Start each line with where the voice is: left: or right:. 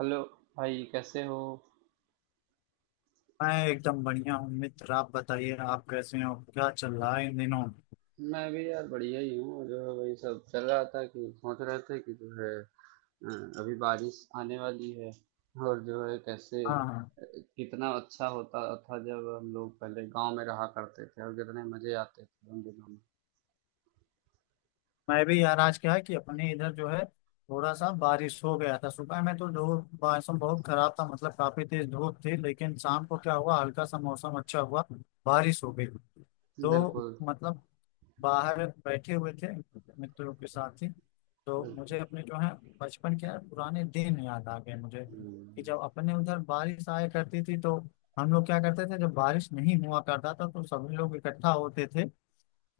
right: Hello. भाई कैसे हो?
left: मैं एकदम बढ़िया हूँ मित्र, आप बताइए आप कैसे हो, क्या चल रहा है इन दिनों।
right: मैं भी यार बढ़िया ही हूँ। जो है वही सब चल रहा था कि सोच रहे थे कि जो है अ, अभी बारिश आने वाली है। और जो है कैसे
left: हाँ, हाँ।
right: कितना अच्छा होता था जब हम लोग पहले गांव में रहा करते थे, और कितने मजे आते थे उन दिनों
left: मैं भी यार आज क्या है कि अपने इधर जो है थोड़ा सा बारिश हो गया था, सुबह में तो धूप मौसम बहुत खराब था, मतलब काफी तेज धूप थी, लेकिन शाम को क्या हुआ हल्का सा मौसम अच्छा हुआ, बारिश हो गई।
right: में।
left: तो
right: बिल्कुल
left: मतलब बाहर बैठे हुए थे मित्रों के साथ ही, तो
right: बिल्कुल।
left: मुझे अपने जो है बचपन के पुराने दिन याद आ गए मुझे। कि
right: हम्म।
left: जब अपने उधर बारिश आया करती थी तो हम लोग क्या करते थे, जब बारिश नहीं हुआ करता था तो सभी लोग इकट्ठा होते थे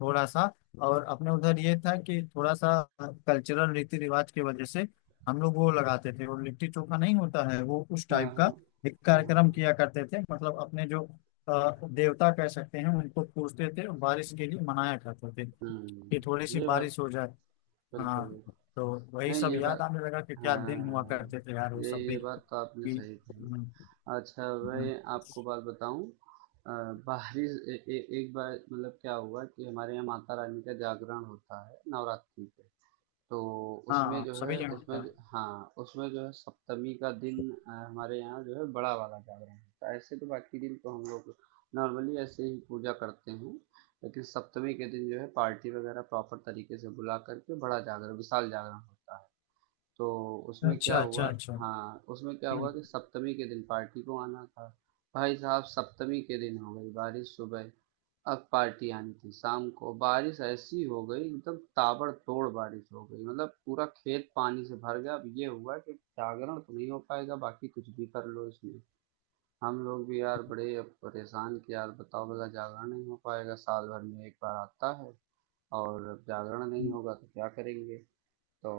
left: थोड़ा सा। और अपने उधर ये था कि थोड़ा सा कल्चरल रीति रिवाज की वजह से हम लोग वो लगाते थे, वो लिट्टी चोखा नहीं होता है वो उस
right: हाँ हाँ।
left: टाइप का एक
right: हाँ
left: कार्यक्रम
right: हाँ।
left: किया करते थे, मतलब अपने जो देवता कह सकते हैं उनको पूजते थे और बारिश के लिए मनाया करते थे कि थोड़ी
right: हम्म,
left: सी
right: ये बात
left: बारिश हो जाए।
right: बिल्कुल।
left: हाँ। तो वही
right: नहीं,
left: सब
right: ये
left: याद
right: बात
left: आने लगा कि
right: हाँ
left: क्या दिन हुआ
right: हाँ,
left: करते थे यार, वो
right: ये
left: सब
right: ये
left: भी
right: बात तो आपने
left: कि।
right: सही कही।
left: हम्म।
right: अच्छा,
left: हम्म।
right: मैं आपको बात बताऊँ। अ, बाहरी ए, ए, एक बार मतलब क्या हुआ कि हमारे यहाँ माता रानी का जागरण होता है नवरात्रि पे। तो
left: हाँ,
right: उसमें
left: हाँ,
right: जो
left: सभी
right: है
left: जगह होता
right: हाँ, उसमें जो है सप्तमी का दिन हमारे यहाँ जो है बड़ा वाला जागरण होता है। ऐसे तो बाकी दिन तो हम लोग नॉर्मली ऐसे ही पूजा करते हैं, लेकिन सप्तमी के दिन जो है पार्टी वगैरह प्रॉपर तरीके से बुला करके बड़ा जागरण विशाल जागरण होता है। तो
left: है।
right: उसमें क्या
left: अच्छा,
right: हुआ?
left: अच्छा, अच्छा।
right: हाँ, उसमें क्या
left: हम्म।
right: हुआ कि सप्तमी के दिन पार्टी को आना था। भाई साहब, सप्तमी के दिन हो गई बारिश सुबह। अब पार्टी आनी थी शाम को, बारिश ऐसी हो गई एकदम ताबड़तोड़ बारिश हो गई मतलब पूरा खेत पानी से भर गया। अब ये हुआ कि जागरण तो नहीं हो पाएगा बाकी कुछ भी कर लो इसमें। हम लोग भी यार बड़े अब परेशान कि यार बताओ भला जागरण नहीं हो पाएगा, साल भर में एक बार आता है, और अब जागरण नहीं
left: हम्म।
right: होगा तो क्या करेंगे। तो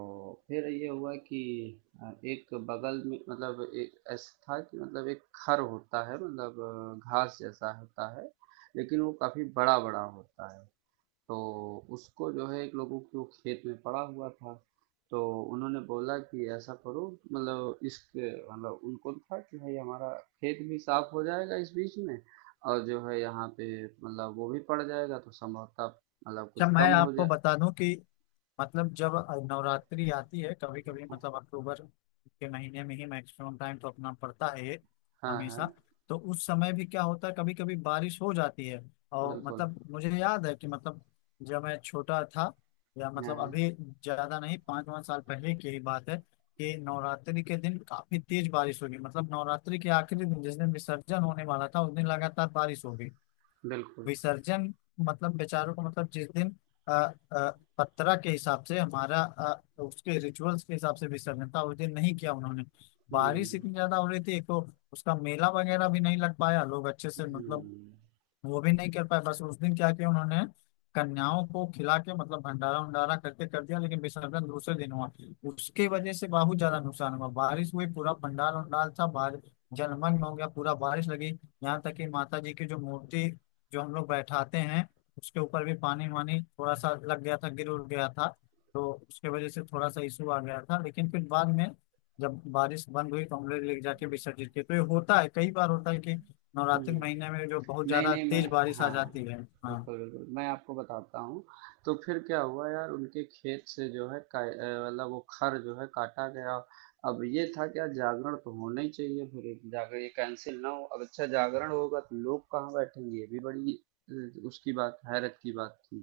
right: फिर ये हुआ कि एक बगल में मतलब एक ऐसा था कि मतलब एक खर होता है मतलब घास जैसा होता है, लेकिन वो काफी बड़ा बड़ा होता है। तो उसको जो है एक लोगों के वो खेत में पड़ा हुआ था। तो उन्होंने बोला कि ऐसा करो मतलब इसके मतलब उनको था कि भाई हमारा खेत भी साफ हो जाएगा इस बीच में, और जो है यहाँ पे मतलब वो भी पड़ जाएगा तो संभवतः मतलब
left: अच्छा,
right: कुछ कम
left: मैं
right: हो
left: आपको
right: जाए।
left: बता दूं कि मतलब जब नवरात्रि आती है कभी कभी, मतलब अक्टूबर के महीने में ही मैक्सिमम टाइम तो अपना पड़ता है ये,
right: हाँ हाँ
left: हमेशा। तो उस समय भी क्या होता है कभी कभी बारिश हो जाती है, और
right: बिल्कुल।
left: मतलब मुझे याद है कि मतलब जब मैं छोटा था, या
right: हाँ
left: मतलब
right: हाँ
left: अभी ज्यादा नहीं पाँच पाँच साल पहले की ही बात है, कि नवरात्रि के दिन काफी तेज बारिश होगी, मतलब नवरात्रि के आखिरी दिन जिस दिन विसर्जन होने वाला था उस दिन लगातार बारिश होगी।
right: बिल्कुल।
left: विसर्जन मतलब बेचारों को, मतलब जिस दिन अ, अ, पत्रा के हिसाब से हमारा, उसके रिचुअल्स के हिसाब से विसर्जन था उस दिन नहीं किया उन्होंने। बारिश इतनी
right: हुँ,
left: ज्यादा हो रही थी, एक तो उसका मेला वगैरह भी नहीं लग पाया, लोग अच्छे से मतलब
right: हुँ,
left: वो भी नहीं कर पाए, बस उस दिन क्या किया उन्होंने कन्याओं को खिला के मतलब भंडारा उंडारा करके कर दिया, लेकिन विसर्जन दूसरे दिन हुआ। उसके वजह से बहुत ज्यादा नुकसान हुआ, बारिश हुई पूरा पंडाल उंडाल था, बारिश जलमग्न हो गया पूरा, बारिश लगी। यहाँ तक कि माता जी की जो मूर्ति जो हम लोग बैठाते हैं उसके ऊपर भी पानी वानी थोड़ा सा लग गया था, गिर उड़ गया था। तो उसके वजह से थोड़ा सा इशू आ गया था, लेकिन फिर बाद में जब बारिश बंद हुई तो हम लोग ले जाके विसर्जित किए। तो ये होता है, कई बार होता है कि
right: हुँ।
left: नवरात्रि के महीने में जो बहुत
right: नहीं,
left: ज्यादा
right: नहीं,
left: तेज
right: मैं
left: बारिश आ
right: हाँ,
left: जाती है। हाँ।
right: बिल्कुल, बिल्कुल। मैं आपको बताता हूँ। तो फिर क्या हुआ यार उनके खेत से जो है का मतलब वो खर जो है काटा गया। अब ये था कि यार जागरण तो होना ही चाहिए फिर जाकर ये कैंसल ना हो। अब अच्छा जागरण होगा तो लोग कहाँ बैठेंगे ये भी बड़ी उसकी बात हैरत की बात थी।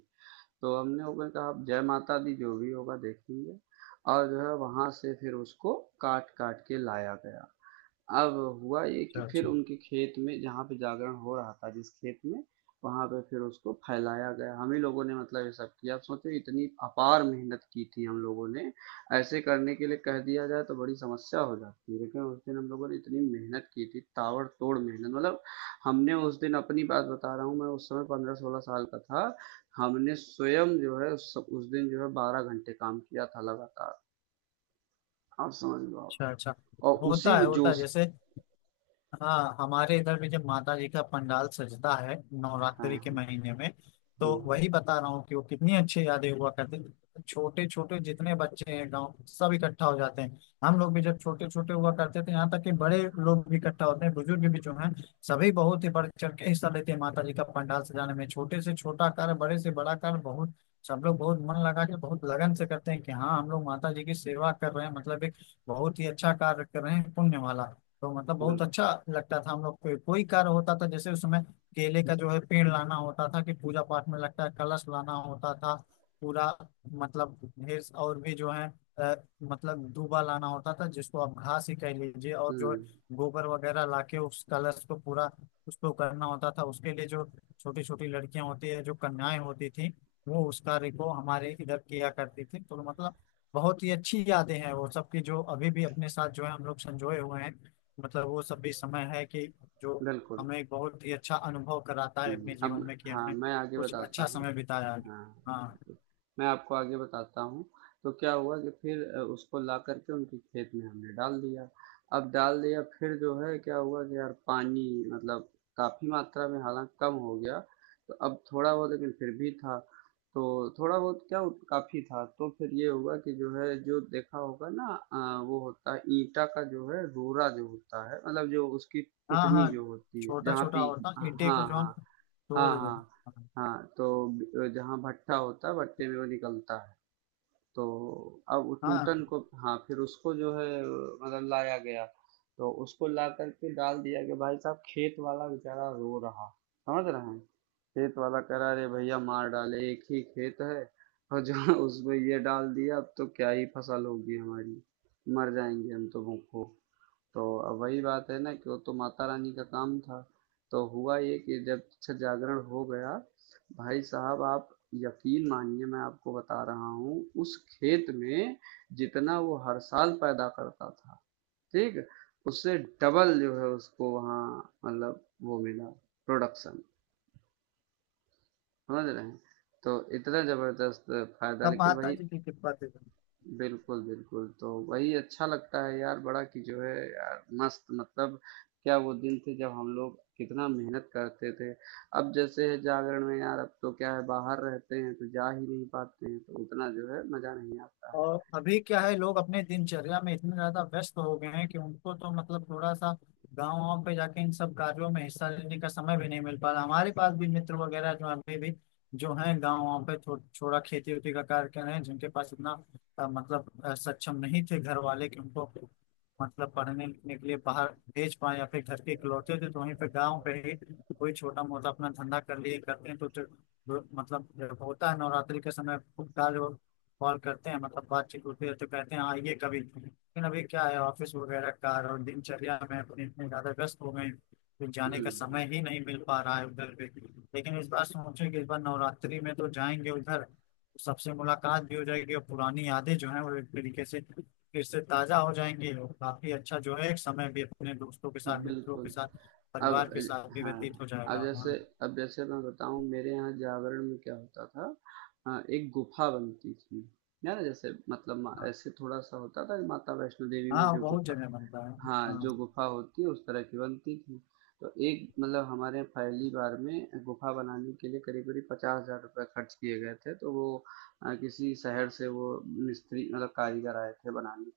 right: तो हम लोगों ने कहा अब जय माता दी, जो भी होगा देखेंगे। और जो है वहाँ से फिर उसको काट-काट के लाया गया। अब हुआ ये कि
left: अच्छा,
right: फिर
left: अच्छा,
right: उनके खेत में जहाँ पे जागरण हो रहा था जिस खेत में, वहां पे फिर उसको फैलाया गया। हम ही लोगों ने मतलब ये सब किया। आप सोचो इतनी अपार मेहनत की थी हम लोगों ने। ऐसे करने के लिए कह दिया जाए तो बड़ी समस्या हो जाती है, लेकिन उस दिन हम लोगों ने इतनी मेहनत की थी ताबड़तोड़ मेहनत मतलब हमने उस दिन, अपनी बात बता रहा हूँ मैं, उस समय 15-16 साल का था। हमने स्वयं जो है उस दिन जो है 12 घंटे काम किया था लगातार। आप समझ लो
left: अच्छा,
right: आप।
left: अच्छा।
right: और उसी
left: होता है
right: जोश।
left: जैसे। हाँ, हमारे इधर भी जब माता जी का पंडाल सजता है
right: हाँ
left: नवरात्रि के
right: हाँ,
left: महीने में, तो
right: हम्म हम्म।
left: वही बता रहा हूँ कि वो कितनी अच्छी यादें हुआ करती थी। छोटे छोटे जितने बच्चे हैं गांव सब इकट्ठा हो जाते हैं, हम लोग भी जब छोटे छोटे हुआ करते थे, यहाँ तक कि बड़े लोग भी इकट्ठा होते हैं, बुजुर्ग भी जो हैं सभी बहुत ही बढ़ चढ़ के हिस्सा लेते हैं माता जी का पंडाल सजाने में, छोटे से छोटा कार्य बड़े से बड़ा कार्य बहुत, सब लोग बहुत मन लगा के बहुत लगन से करते हैं कि हाँ हम लोग माता जी की सेवा कर रहे हैं, मतलब एक बहुत ही अच्छा कार्य कर रहे हैं, पुण्य वाला। तो मतलब बहुत
right: बिल्कुल।
left: अच्छा लगता था हम लोग को, कोई कार्य होता था जैसे उसमें केले का जो है पेड़ लाना होता था, कि पूजा पाठ में लगता है कलश लाना होता था पूरा, मतलब ढेर, और भी जो है, अ, मतलब दूबा लाना होता था जिसको आप घास ही कह लीजिए, और जो है
right: हुँ।
left: गोबर वगैरह लाके उस कलश को पूरा उसको करना होता था। उसके लिए जो छोटी छोटी लड़कियां होती है, जो कन्याएं होती थी वो उस कार्य को हमारे इधर किया करती थी, तो मतलब बहुत ही अच्छी यादें हैं वो सब की, जो अभी भी अपने साथ जो है हम लोग संजोए हुए हैं, मतलब वो सब भी समय है कि जो
right: बिल्कुल।
left: हमें एक बहुत ही अच्छा अनुभव कराता है
right: हुँ।
left: अपने जीवन
right: अब
left: में, कि
right: हाँ,
left: हमने
right: मैं आगे
left: कुछ
right: बताता
left: अच्छा
right: हूँ।
left: समय बिताया है।
right: हाँ,
left: हाँ।
right: बिल्कुल। मैं आपको आगे बताता हूँ। तो क्या हुआ कि फिर उसको ला करके उनके खेत में हमने डाल दिया। अब डाल दिया फिर जो है क्या हुआ कि यार पानी मतलब काफी मात्रा में हालांकि कम हो गया। तो अब थोड़ा बहुत लेकिन फिर भी था। तो थोड़ा बहुत क्या काफी था। तो फिर ये हुआ कि जो है जो देखा होगा ना वो होता है ईंटा का जो है रोरा जो होता है मतलब जो उसकी
left: हाँ।
right: कुटनी
left: हाँ।
right: जो होती है
left: छोटा
right: जहाँ
left: छोटा
right: पे
left: होता,
right: हाँ
left: ईंटे को
right: हाँ
left: जो हम
right: हाँ। हाँ
left: तोड़ देते
right: हाँ
left: हैं।
right: हाँ, तो जहाँ भट्टा होता है भट्टे में वो निकलता है। तो अब वो
left: हाँ, हाँ,
right: टूटन को, हाँ, फिर उसको जो है मतलब लाया गया। तो उसको ला करके डाल दिया कि भाई साहब खेत वाला बेचारा रो रहा, समझ रहे हैं? खेत वाला कह रहा अरे भैया मार डाले, एक ही खेत है, और जहाँ उसमें ये डाल दिया अब तो क्या ही फसल होगी हमारी, मर जाएंगे हम तो भूखों। तो अब वही बात है ना कि वो तो माता रानी का काम था। तो हुआ ये कि जब अच्छा जागरण हो गया, भाई साहब आप यकीन मानिए मैं आपको बता रहा हूँ उस खेत में जितना वो हर साल पैदा करता था, ठीक, उससे डबल जो है उसको वहाँ मतलब वो मिला, प्रोडक्शन। समझ रहे हैं? तो इतना जबरदस्त फायदा,
left: तब
right: लेकिन
left: माता
right: वही।
left: जी की कृपा थी।
right: बिल्कुल, बिल्कुल। तो वही अच्छा लगता है यार बड़ा कि जो है यार मस्त मतलब क्या वो दिन थे जब हम लोग कितना मेहनत करते थे। अब जैसे है जागरण में यार अब तो क्या है बाहर रहते हैं तो जा ही नहीं पाते हैं तो उतना जो है मज़ा नहीं आता है।
left: और अभी क्या है, लोग अपने दिनचर्या में इतने ज्यादा व्यस्त हो गए हैं कि उनको तो मतलब थोड़ा सा गाँव वाँव पे जाके इन सब कार्यों में हिस्सा लेने का समय भी नहीं मिल पा रहा। हमारे पास भी मित्र वगैरह जो अभी भी जो हैं गाँव वाँव पे थोड़ा खेती वेती का कार्य कर रहे हैं, जिनके पास इतना मतलब सक्षम नहीं थे घर वाले कि उनको मतलब पढ़ने लिखने के लिए बाहर भेज पाए, या फिर घर के इकलौते थे तो वहीं पे गाँव पे ही कोई छोटा मोटा अपना धंधा कर लिए करते हैं, तो मतलब होता है नवरात्रि के समय खूब कार्य, कॉल करते हैं मतलब बातचीत होती है तो कहते हैं आइए कभी, लेकिन अभी क्या है ऑफिस वगैरह का और दिनचर्या में अपने इतने ज्यादा व्यस्त हो गए हैं, कि जाने का
right: हुँ।
left: समय ही नहीं मिल पा रहा है उधर पे। लेकिन इस बार सोचे कि इस बार नवरात्रि में तो जाएंगे उधर, तो सबसे मुलाकात भी हो जाएगी और पुरानी यादें जो है वो एक तरीके से फिर से ताजा हो जाएंगी, और काफी अच्छा जो है एक समय भी अपने दोस्तों के साथ, मित्रों के
right: बिल्कुल।
left: साथ,
right: अब
left: परिवार के साथ भी व्यतीत
right: हाँ,
left: हो जाएगा। हाँ।
right: अब जैसे मैं बताऊँ मेरे यहाँ जागरण में क्या होता था। एक गुफ़ा बनती थी। है ना? जैसे मतलब म
left: हाँ,
right: ऐसे थोड़ा-सा होता था कि माता वैष्णो देवी में
left: हाँ,
right: जो
left: बहुत
right: गुफ़ा,
left: जगह बनता है।
right: हाँ,
left: हाँ।
right: जो गुफा होती है उस तरह की बनती थी। तो एक मतलब हमारे यहाँ पहली बार में गुफा बनाने के लिए करीब करीब 50,000 रुपये खर्च किए गए थे। तो वो किसी शहर से वो मिस्त्री मतलब कारीगर आए थे बनाने।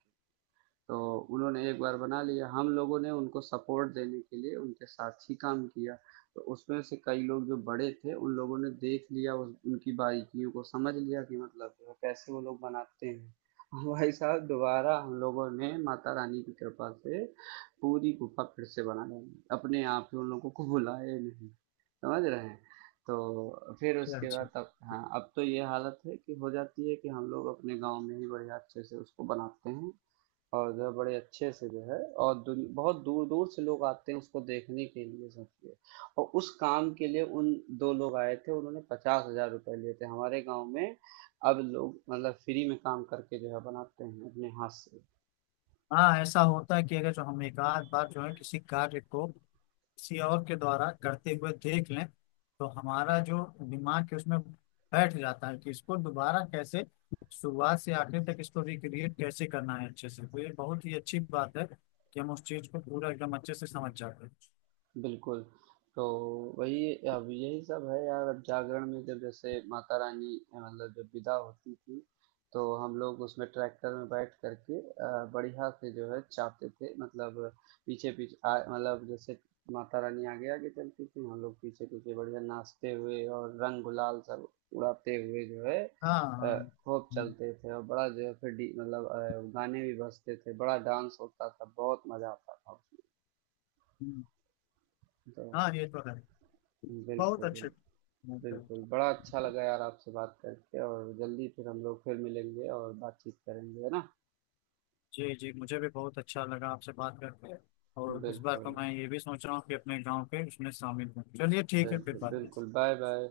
right: तो उन्होंने एक बार बना लिया। हम लोगों ने उनको सपोर्ट देने के लिए उनके साथ ही काम किया। तो उसमें से कई लोग जो बड़े थे उन लोगों ने देख लिया उस उनकी बारीकियों को समझ लिया कि मतलब जो है कैसे वो लोग बनाते हैं। भाई साहब दोबारा हम लोगों ने माता रानी की कृपा से पूरी गुफा फिर से बना ली अपने आप ही, उन लोगों को बुलाए नहीं। समझ रहे हैं? तो फिर
left: अच्छा,
right: उसके
left: अच्छा।
right: बाद अब हाँ अब तो ये हालत है कि हो जाती है कि हम लोग अपने गांव में ही बढ़िया अच्छे से उसको बनाते हैं, और जो है बड़े अच्छे से जो है और दुन बहुत दूर-दूर से लोग आते हैं उसको देखने के लिए, समझिए। और उस काम के लिए उन 2 लोग आए थे, उन्होंने 50,000 रुपए लिए थे। हमारे गाँव में अब लोग मतलब फ्री में काम करके जो है बनाते हैं अपने हाथ से।
left: हाँ, ऐसा होता है कि अगर जो हम एक आध बार जो है किसी कार्य को किसी और के द्वारा करते हुए देख लें, तो हमारा जो दिमाग है उसमें बैठ जाता है कि इसको दोबारा कैसे, शुरुआत से आखिर तक इसको रिक्रिएट कैसे करना है अच्छे से। तो ये बहुत ही अच्छी बात है कि हम उस चीज को पूरा एकदम अच्छे से समझ जाते हैं।
right: बिल्कुल। तो वही अब यही सब है यार अब जागरण में जब जैसे माता रानी मतलब जब विदा होती थी तो हम लोग उसमें ट्रैक्टर में बैठ करके बढ़िया से जो है चाहते थे मतलब पीछे पीछे मतलब जैसे माता रानी आगे आगे चलती थी हम लोग पीछे पीछे बढ़िया नाचते हुए और रंग गुलाल सब उड़ाते हुए जो है
left: हाँ।
right: अ,
left: हाँ।
right: खूब
left: हम्म।
right: चलते थे, और बड़ा जो है फिर मतलब गाने भी बजते थे बड़ा डांस होता था बहुत मजा आता था उसमें।
left: हम्म।
right: तो
left: हाँ, ये तो है। बहुत
right: बिल्कुल
left: अच्छे।
right: बिल्कुल। बिल्कुल, बड़ा अच्छा लगा यार आपसे बात करके, और जल्दी फिर हम लोग फिर मिलेंगे और बातचीत करेंगे, है ना?
left: जी, जी, मुझे भी बहुत अच्छा लगा आपसे बात करके, और इस बार तो
right: बिल्कुल,
left: मैं ये भी सोच रहा हूँ कि अपने गांव के उसमें शामिल हूँ। चलिए ठीक है, फिर
right: बिल्कुल,
left: बात करते
right: बिल्कुल,
left: हैं।
right: Bye bye.